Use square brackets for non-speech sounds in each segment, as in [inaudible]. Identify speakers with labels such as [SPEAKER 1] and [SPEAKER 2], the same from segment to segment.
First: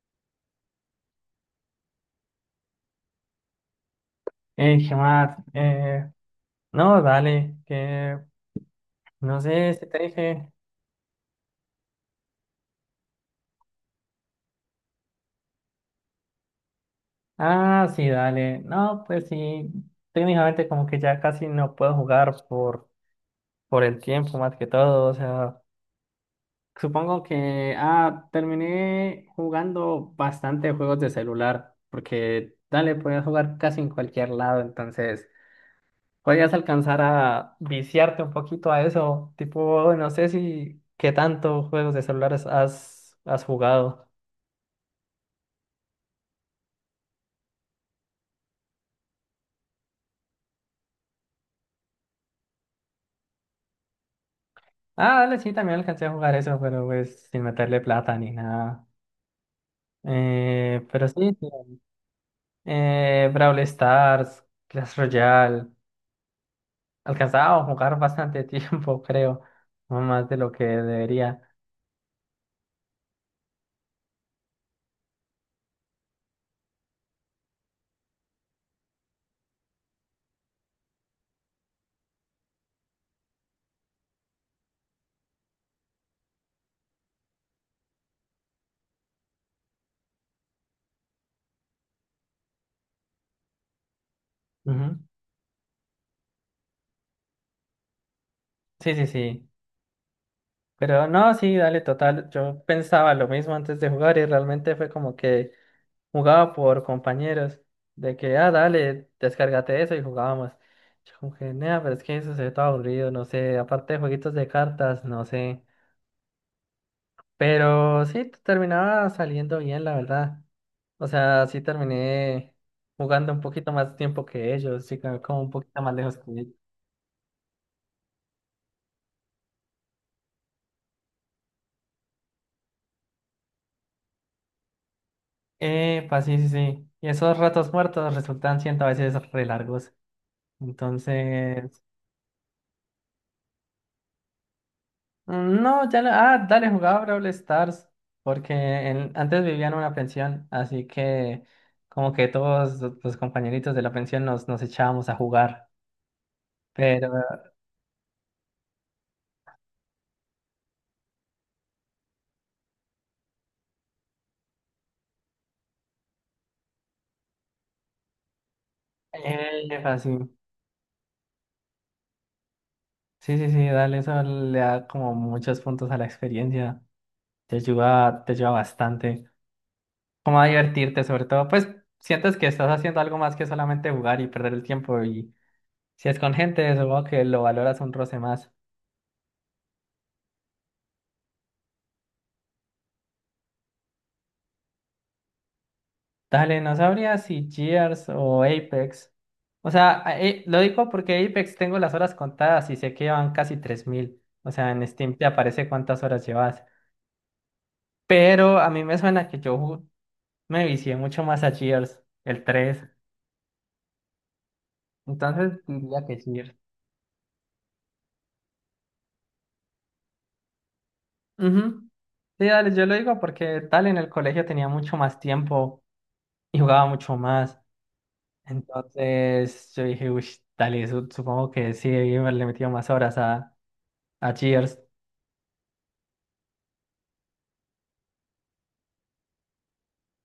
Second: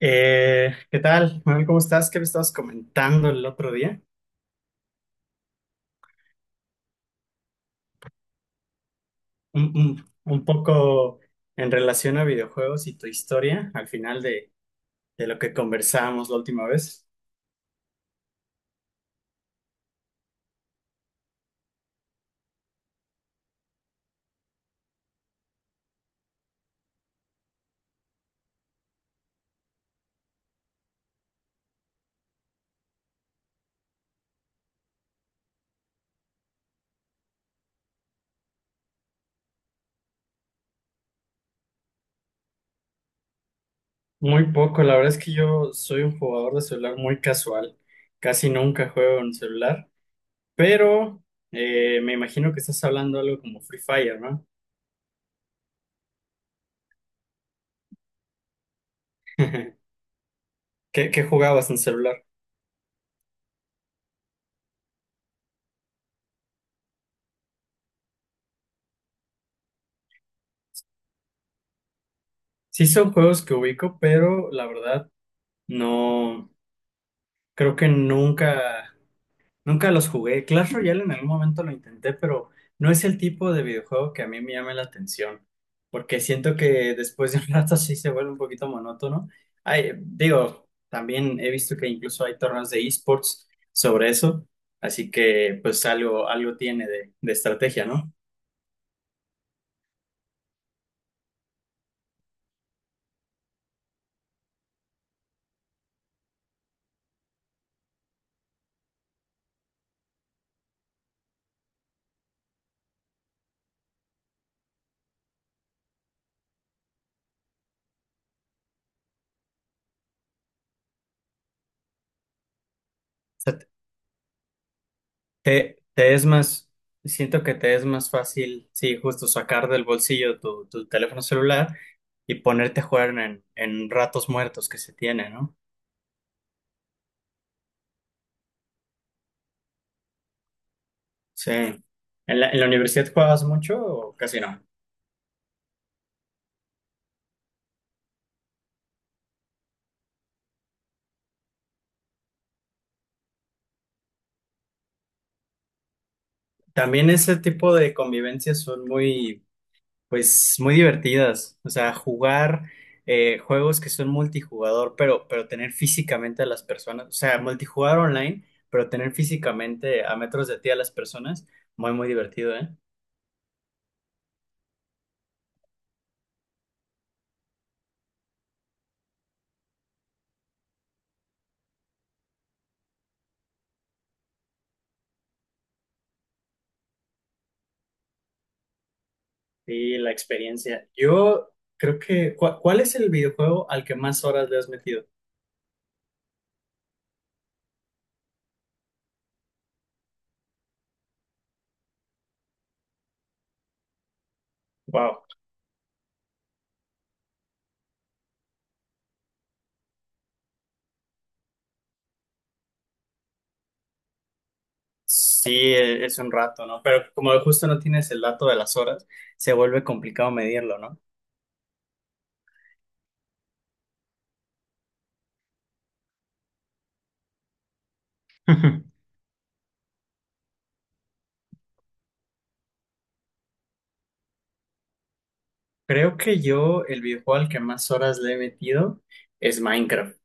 [SPEAKER 1] ¿Qué tal, Manuel? ¿Cómo estás? ¿Qué me estabas comentando el otro día?
[SPEAKER 2] ¿Qué más? No, dale, que no
[SPEAKER 1] Un,
[SPEAKER 2] sé si te
[SPEAKER 1] un- un
[SPEAKER 2] dije.
[SPEAKER 1] poco en relación a videojuegos y tu historia al final de lo que conversábamos la última vez.
[SPEAKER 2] Ah, sí, dale. No, pues sí, técnicamente como que ya casi no puedo jugar por el tiempo más que todo. O sea, supongo que, terminé jugando bastante juegos de celular, porque, dale, podías jugar casi en cualquier lado, entonces podías alcanzar a viciarte un poquito a eso. Tipo, no sé si, qué tanto juegos de celulares has jugado.
[SPEAKER 1] Muy poco, la verdad es que yo soy un jugador de celular muy casual, casi nunca juego en celular, pero me imagino que estás hablando algo como Free Fire, ¿no?
[SPEAKER 2] Ah, dale, sí, también alcancé a jugar eso, pero pues sin meterle plata ni nada.
[SPEAKER 1] [laughs]
[SPEAKER 2] Pero
[SPEAKER 1] ¿Qué,
[SPEAKER 2] sí,
[SPEAKER 1] qué
[SPEAKER 2] sí.
[SPEAKER 1] jugabas en celular?
[SPEAKER 2] Brawl Stars, Clash Royale. Alcanzaba a jugar bastante tiempo, [laughs] creo. No más de lo que debería.
[SPEAKER 1] Sí son juegos que ubico, pero la verdad no, creo que nunca... Nunca los jugué. Clash Royale en algún momento lo intenté, pero no es el tipo de videojuego que a mí me llame la atención, porque siento que después de un [laughs] rato sí se vuelve un poquito monótono. Ay, digo, también he visto que incluso hay torneos de esports sobre eso,
[SPEAKER 2] Ujú.
[SPEAKER 1] así que pues algo, algo tiene de estrategia, ¿no? O
[SPEAKER 2] Sí, sí, sí. Pero no, sí, dale, total. Yo pensaba lo mismo antes de jugar y realmente fue como que jugaba por compañeros, de que, ah, dale, descárgate eso y jugábamos. Yo como que, nea, pero es que eso se ve todo aburrido, no sé, aparte de jueguitos de cartas, no sé. Pero sí, terminaba saliendo bien, la verdad. O sea, sí terminé jugando un
[SPEAKER 1] sea,
[SPEAKER 2] poquito más tiempo que ellos, sí, como un
[SPEAKER 1] te,
[SPEAKER 2] poquito más
[SPEAKER 1] te
[SPEAKER 2] lejos que
[SPEAKER 1] es
[SPEAKER 2] ellos.
[SPEAKER 1] más, siento que te es más fácil, sí, justo sacar del bolsillo tu teléfono celular y ponerte a jugar en ratos muertos que se tiene, ¿no?
[SPEAKER 2] Epa, sí, sí, sí. Y esos ratos muertos resultan siendo a veces re largos.
[SPEAKER 1] Sí.
[SPEAKER 2] Entonces,
[SPEAKER 1] ¿En la universidad juegas mucho o casi no?
[SPEAKER 2] no, ya no. Ah, dale, jugaba Brawl Stars. Porque antes vivía en una pensión. Así que, como que todos los compañeritos de la pensión nos echábamos a jugar.
[SPEAKER 1] También
[SPEAKER 2] Pero,
[SPEAKER 1] ese tipo de convivencias son muy, pues, muy divertidas. O sea, jugar juegos que son multijugador, pero tener físicamente a las personas. O sea, multijugador online, pero tener físicamente a
[SPEAKER 2] así.
[SPEAKER 1] metros de ti a las personas. Muy, muy divertido, ¿eh?
[SPEAKER 2] Sí, sí, sí, dale, eso le da como muchos puntos a la experiencia. Te ayuda bastante. Como a divertirte, sobre todo. Pues sientes que estás haciendo algo más que solamente jugar y perder el tiempo. Y si es con gente, supongo que lo valoras un roce más.
[SPEAKER 1] Sí, la experiencia. Yo creo que, ¿cuál es el videojuego al que más horas le has metido?
[SPEAKER 2] Dale, no sabría si Gears o Apex. O sea, lo digo porque Apex tengo las horas contadas y sé que llevan casi 3000. O sea, en Steam
[SPEAKER 1] Wow.
[SPEAKER 2] te aparece cuántas horas llevas. Pero a mí me suena que me vicié mucho más a Gears, el 3.
[SPEAKER 1] Sí,
[SPEAKER 2] Entonces diría que
[SPEAKER 1] es un
[SPEAKER 2] Gears.
[SPEAKER 1] rato, ¿no? Pero como justo no tienes el dato de las horas, se vuelve complicado medirlo, ¿no?
[SPEAKER 2] Ujú. Sí, dale, yo lo digo porque tal en el colegio tenía mucho más tiempo y jugaba mucho más.
[SPEAKER 1] [laughs]
[SPEAKER 2] Entonces yo dije, uy, dale, supongo que sí, le he metido más horas a Gears.
[SPEAKER 1] Creo que yo el videojuego al que más horas le he metido es Minecraft.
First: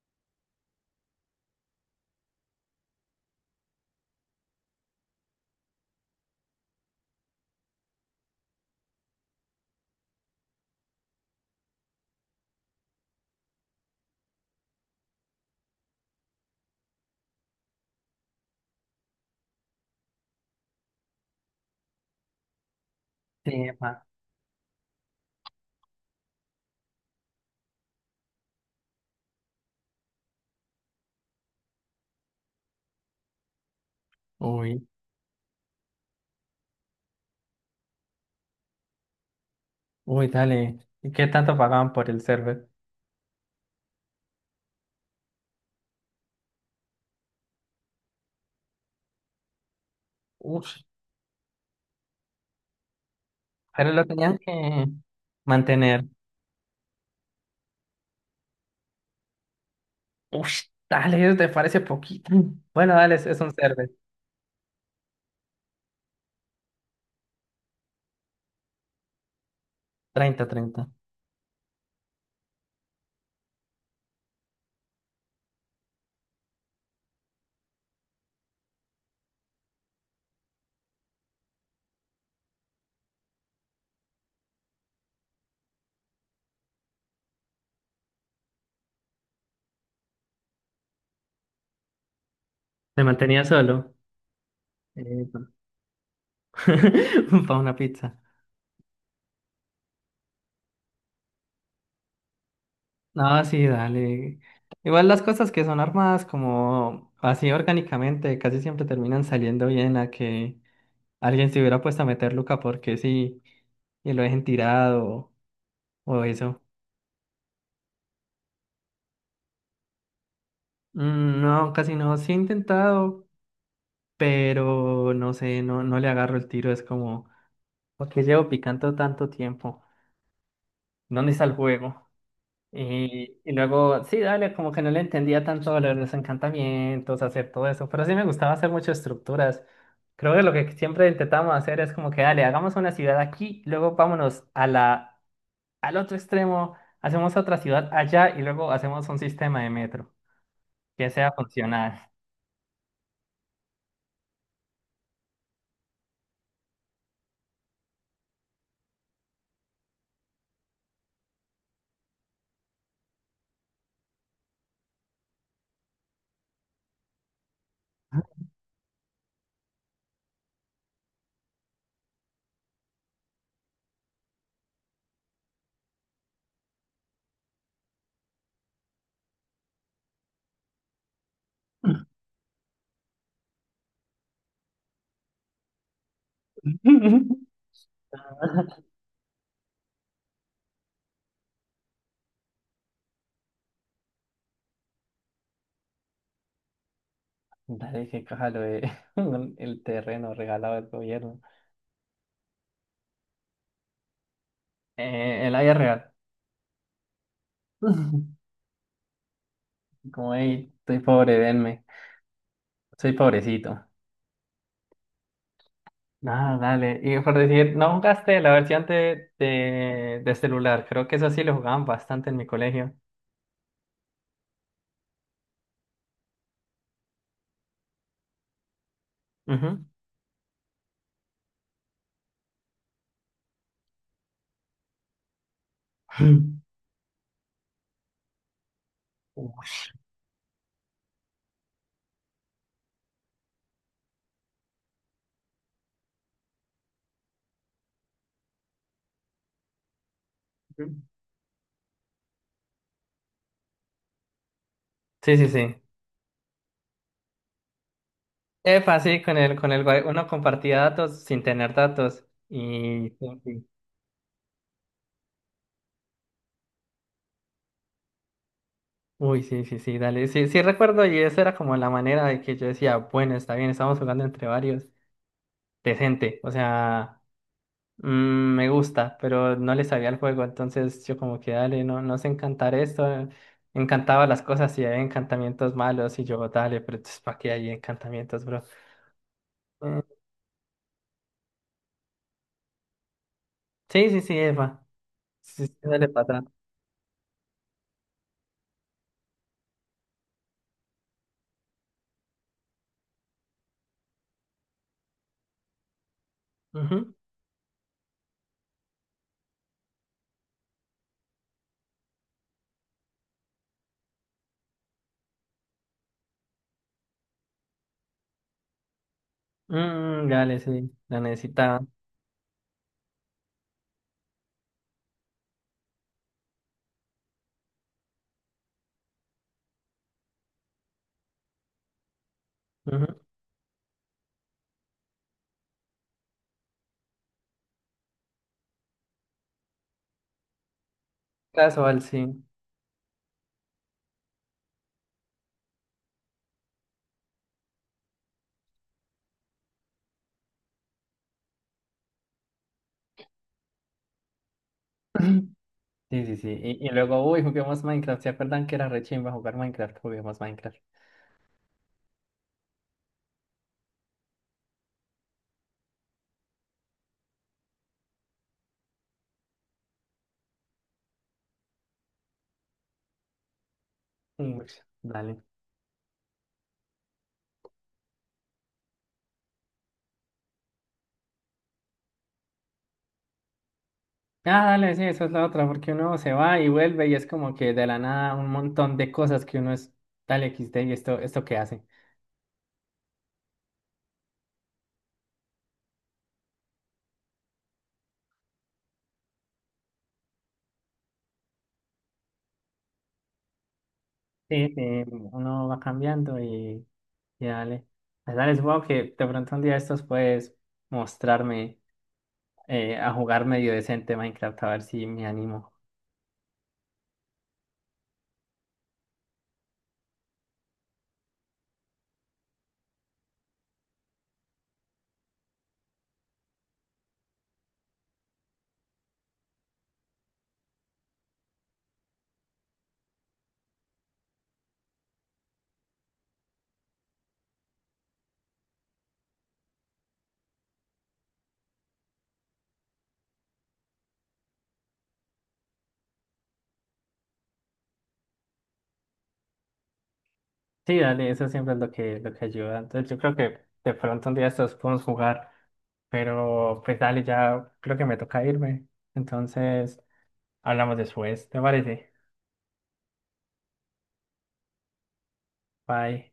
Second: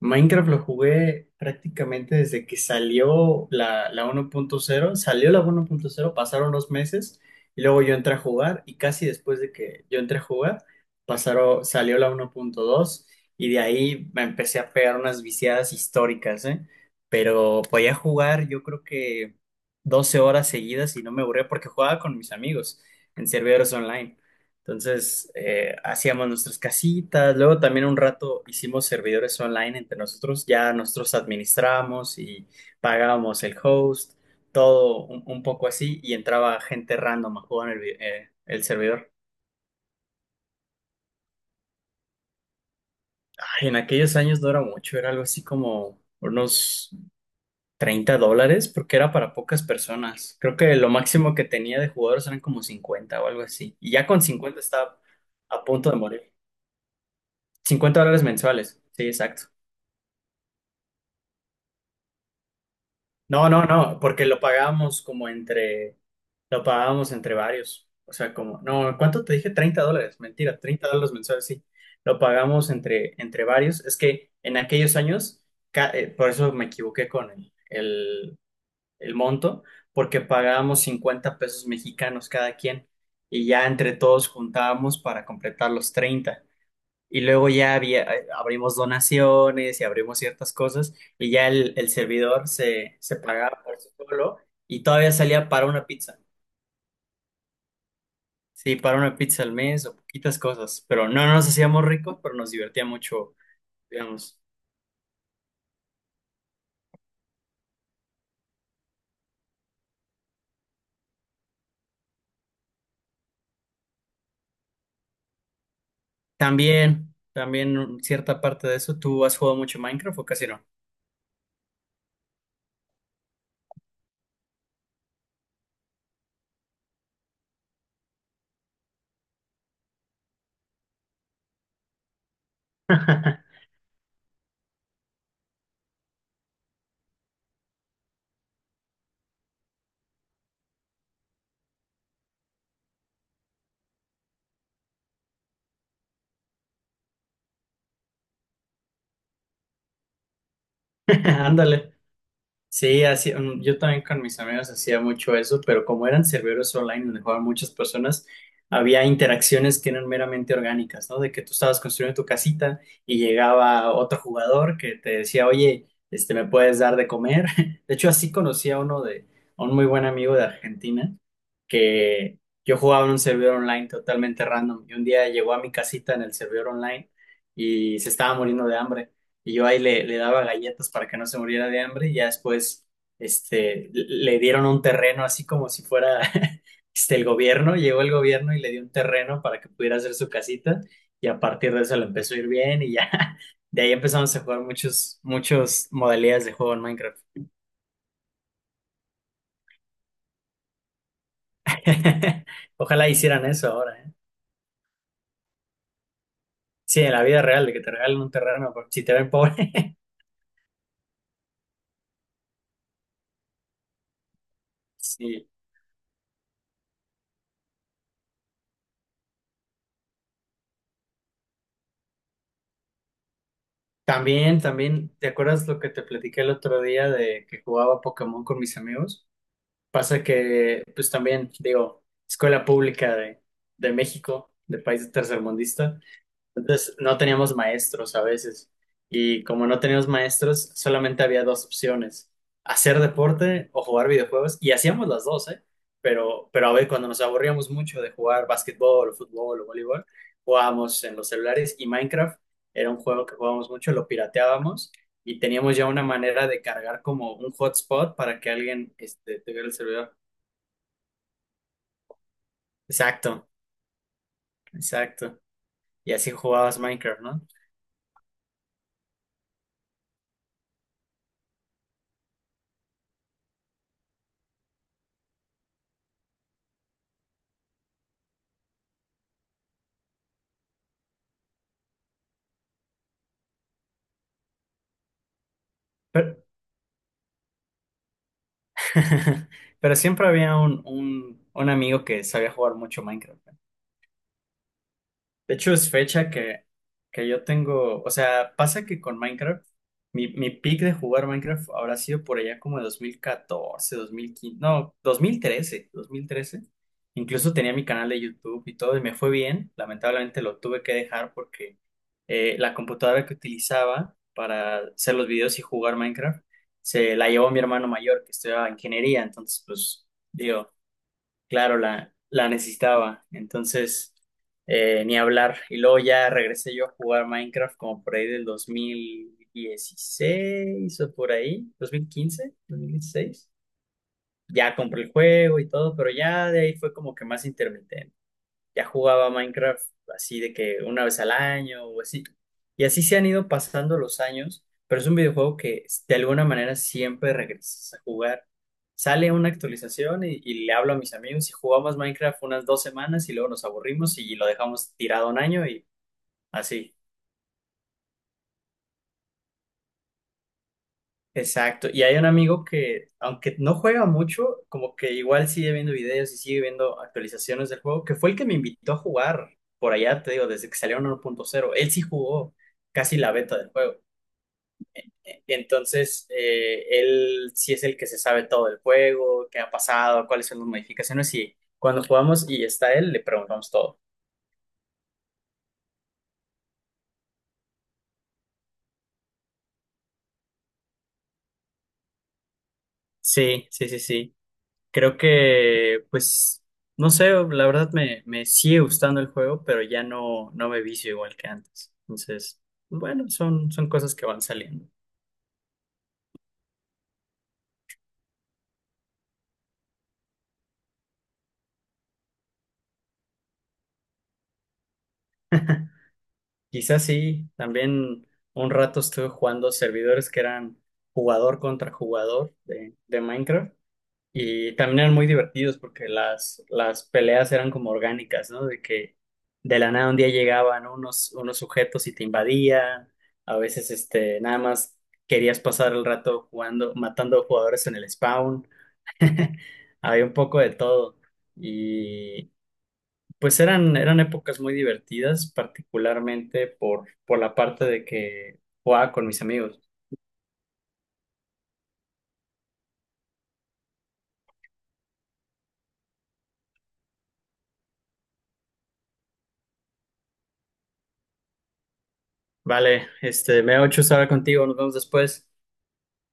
[SPEAKER 1] Minecraft lo jugué prácticamente desde que salió la uno punto cero. Salió la uno punto cero, pasaron los meses y luego yo entré a jugar y casi después de que yo entré a jugar, pasaron, salió la uno punto dos y de ahí me empecé a pegar unas viciadas históricas, ¿eh? Pero podía jugar yo creo que 12 horas seguidas y no me aburría porque jugaba con mis amigos en
[SPEAKER 2] Sí,
[SPEAKER 1] servidores online. Entonces, hacíamos nuestras casitas, luego también un rato hicimos servidores online entre nosotros, ya nosotros administrábamos y pagábamos el host,
[SPEAKER 2] uy,
[SPEAKER 1] todo un poco así, y entraba gente random a jugar en el, el servidor.
[SPEAKER 2] uy, dale. ¿Y qué tanto pagaban por el server?
[SPEAKER 1] Ay, en aquellos años no era mucho, era algo así como unos $30, porque era para pocas personas. Creo
[SPEAKER 2] Uf,
[SPEAKER 1] que lo máximo que tenía de jugadores eran como 50 o algo así,
[SPEAKER 2] pero
[SPEAKER 1] y
[SPEAKER 2] lo
[SPEAKER 1] ya con
[SPEAKER 2] tenían
[SPEAKER 1] 50
[SPEAKER 2] que
[SPEAKER 1] estaba a punto de
[SPEAKER 2] mantener.
[SPEAKER 1] morir. $50 mensuales, sí, exacto.
[SPEAKER 2] Uf, dale, eso te parece poquito. Bueno, dale, es
[SPEAKER 1] No,
[SPEAKER 2] un
[SPEAKER 1] no,
[SPEAKER 2] server.
[SPEAKER 1] no, porque lo pagábamos como entre, lo pagábamos entre varios. O sea, como, no, ¿cuánto te dije? $30,
[SPEAKER 2] 30,
[SPEAKER 1] mentira,
[SPEAKER 2] 30.
[SPEAKER 1] $30 mensuales, sí. Lo pagamos entre varios. Es que en aquellos años, por eso me equivoqué con el monto, porque pagábamos 50 pesos mexicanos cada quien y ya entre todos juntábamos para completar los 30. Y luego ya había, abrimos donaciones y abrimos ciertas cosas y ya el servidor se,
[SPEAKER 2] Se
[SPEAKER 1] se
[SPEAKER 2] mantenía
[SPEAKER 1] pagaba por sí
[SPEAKER 2] solo.
[SPEAKER 1] solo y todavía
[SPEAKER 2] Epa.
[SPEAKER 1] salía para una pizza.
[SPEAKER 2] [laughs] Para una pizza.
[SPEAKER 1] Sí, para una pizza al mes o poquitas cosas, pero no nos hacíamos ricos, pero nos divertía mucho,
[SPEAKER 2] No, sí,
[SPEAKER 1] digamos.
[SPEAKER 2] dale. Igual las cosas que son armadas como así orgánicamente casi siempre terminan saliendo bien a que alguien se hubiera puesto a meter Luca porque sí y lo dejen tirado o eso.
[SPEAKER 1] También, también cierta parte de eso. ¿Tú has jugado mucho Minecraft o casi no?
[SPEAKER 2] Mm, no, casi no. Sí he intentado, pero no sé, no le agarro el tiro. Es como, ¿por qué llevo picando tanto tiempo? ¿Dónde está el juego? Y
[SPEAKER 1] [laughs]
[SPEAKER 2] luego, sí, dale, como que no le entendía tanto a lo de los encantamientos, hacer todo eso. Pero sí me gustaba hacer muchas estructuras. Creo que lo que siempre intentamos hacer es como que, dale, hagamos una ciudad aquí, luego vámonos a la, al otro extremo, hacemos otra ciudad allá y luego hacemos un sistema de metro que sea
[SPEAKER 1] Ándale.
[SPEAKER 2] funcional.
[SPEAKER 1] Sí, así, yo también con mis amigos hacía mucho eso, pero como eran servidores online donde jugaban muchas personas, había interacciones que eran meramente orgánicas, ¿no? De que tú estabas construyendo tu casita y llegaba otro jugador que te decía, oye, este, ¿me puedes dar de comer? [laughs] De hecho, así conocí a uno de, a un muy buen amigo de Argentina, que yo jugaba en un servidor online totalmente random y un día llegó a mi casita en el servidor online y se estaba muriendo de hambre y yo ahí le daba galletas para que no se muriera de hambre y ya después este, le dieron un terreno así como si fuera [laughs] este, el
[SPEAKER 2] [laughs]
[SPEAKER 1] gobierno, llegó el gobierno y le dio un terreno para que pudiera hacer su casita y a partir de eso le empezó a ir bien y ya [laughs] de ahí empezamos a jugar muchos, muchos modalidades de juego en Minecraft.
[SPEAKER 2] Dale, qué caja lo de [laughs] el terreno regalado del gobierno.
[SPEAKER 1] [laughs] Ojalá hicieran eso ahora, ¿eh?
[SPEAKER 2] El área real.
[SPEAKER 1] Sí, en la vida real, de que te regalen un
[SPEAKER 2] [laughs]
[SPEAKER 1] terreno, porque si te ven pobre. [laughs]
[SPEAKER 2] Como, hey, estoy pobre, denme. Soy pobrecito.
[SPEAKER 1] Sí.
[SPEAKER 2] Nada, dale. Y por decir, no jugaste la versión de celular. Creo que eso sí lo jugaban bastante en mi colegio.
[SPEAKER 1] También, también, ¿te acuerdas lo que te platiqué el otro día de que jugaba Pokémon con mis amigos?
[SPEAKER 2] Ujú.
[SPEAKER 1] Pasa que, pues también, digo, escuela pública de México, de país tercermundista,
[SPEAKER 2] [laughs]
[SPEAKER 1] entonces no teníamos maestros a veces. Y como no teníamos maestros, solamente había dos opciones, hacer deporte o jugar videojuegos. Y hacíamos las dos, ¿eh? Pero a ver, cuando nos aburríamos mucho de jugar básquetbol o fútbol o voleibol, jugábamos en los celulares y Minecraft era un juego que jugábamos mucho, lo pirateábamos
[SPEAKER 2] Sí,
[SPEAKER 1] y
[SPEAKER 2] sí, sí.
[SPEAKER 1] teníamos ya una manera de cargar como un hotspot para que alguien
[SPEAKER 2] Epa, sí,
[SPEAKER 1] este, tuviera el servidor.
[SPEAKER 2] uno compartía datos sin tener datos. Y, sí,
[SPEAKER 1] Exacto,
[SPEAKER 2] sí.
[SPEAKER 1] exacto. Y así jugabas Minecraft, ¿no?
[SPEAKER 2] Uy, sí, sí, sí, dale. Sí, sí recuerdo y esa era como la manera de que yo decía, bueno, está bien, estamos jugando entre varios. Decente, o sea, mm, me gusta, pero no le sabía el juego, entonces yo como que dale, no, no sé encantar esto. Encantaba las cosas y hay encantamientos malos y
[SPEAKER 1] Pero,
[SPEAKER 2] yo, dale, pero entonces ¿para qué hay encantamientos, bro?
[SPEAKER 1] [laughs] pero
[SPEAKER 2] Eh,
[SPEAKER 1] siempre había un amigo que sabía jugar mucho Minecraft.
[SPEAKER 2] sí, sí, sí, Eva.
[SPEAKER 1] De
[SPEAKER 2] Sí,
[SPEAKER 1] hecho,
[SPEAKER 2] sí,
[SPEAKER 1] es
[SPEAKER 2] dale
[SPEAKER 1] fecha
[SPEAKER 2] para atrás.
[SPEAKER 1] que yo tengo, o sea, pasa que con Minecraft, mi peak de jugar Minecraft habrá sido por allá como de dos mil 2015, no, dos mil quince, no, dos mil trece.
[SPEAKER 2] Ujú.
[SPEAKER 1] Incluso tenía mi canal de YouTube y todo, y me fue bien. Lamentablemente lo tuve que dejar porque la computadora que utilizaba para hacer los videos y jugar Minecraft se la llevó mi hermano mayor, que estudiaba ingeniería. Entonces, pues,
[SPEAKER 2] Mm, dale, sí, la
[SPEAKER 1] claro,
[SPEAKER 2] necesitaba.
[SPEAKER 1] la necesitaba. Entonces, ni hablar. Y luego ya regresé yo a jugar Minecraft como por ahí del 2016 o por ahí, dos mil quince, dos mil
[SPEAKER 2] Ujú.
[SPEAKER 1] 2016. Ya compré el juego y todo, pero ya de ahí fue como que más intermitente, ya jugaba Minecraft así de que una vez al año
[SPEAKER 2] Casual,
[SPEAKER 1] o así.
[SPEAKER 2] sí.
[SPEAKER 1] Y así se han ido pasando los años, pero es un videojuego que de alguna manera siempre regresas a jugar. Sale una actualización y le hablo a mis amigos y jugamos Minecraft unas 2 semanas y luego nos aburrimos y lo dejamos tirado un año y
[SPEAKER 2] Sí, sí, sí. Y
[SPEAKER 1] así.
[SPEAKER 2] luego, uy, juguemos Minecraft. ¿Se acuerdan que era re chimba jugar Minecraft? Juguemos Minecraft.
[SPEAKER 1] Exacto. Y hay un amigo que, aunque no juega mucho, como que igual sigue viendo videos y sigue viendo actualizaciones del juego, que fue el que me invitó a jugar por allá, te digo, desde que salieron cero. Él sí jugó casi la beta del juego.
[SPEAKER 2] Mm, dale.
[SPEAKER 1] Entonces, él sí es el que se sabe todo del juego, qué ha pasado, cuáles son las modificaciones y cuando jugamos y está él, le preguntamos todo.
[SPEAKER 2] Ah, dale, sí, esa es la otra, porque uno se va y vuelve y es como que de la nada un montón de cosas que uno es, dale XD y esto qué hace.
[SPEAKER 1] Sí, sí, sí, sí. Creo que, pues, no sé, la verdad me sigue gustando el juego, pero ya no, no me vicio igual que antes. Entonces, bueno, son cosas que van
[SPEAKER 2] Sí,
[SPEAKER 1] saliendo.
[SPEAKER 2] sí, uno va cambiando y dale. Pues dale, supongo que de pronto un día estos puedes mostrarme a jugar medio decente Minecraft, a ver si me animo.
[SPEAKER 1] [laughs] Quizás sí, también un rato estuve jugando servidores que eran jugador contra jugador de Minecraft. Y también eran muy divertidos porque las peleas eran como orgánicas, ¿no? De que de la nada un día llegaban unos, unos sujetos y te invadían, a veces este, nada más querías pasar el rato jugando, matando jugadores en el spawn, [laughs] había un poco de todo. Y pues eran, eran épocas muy divertidas, particularmente por la parte de que jugaba con mis amigos.
[SPEAKER 2] Sí, dale, eso siempre es lo que ayuda. Entonces yo creo que de pronto un día estos podemos jugar, pero pues dale, ya creo que me toca irme. Entonces hablamos después, ¿te parece?
[SPEAKER 1] Vale, este, me ha hecho estar contigo, nos vemos después.
[SPEAKER 2] Bye.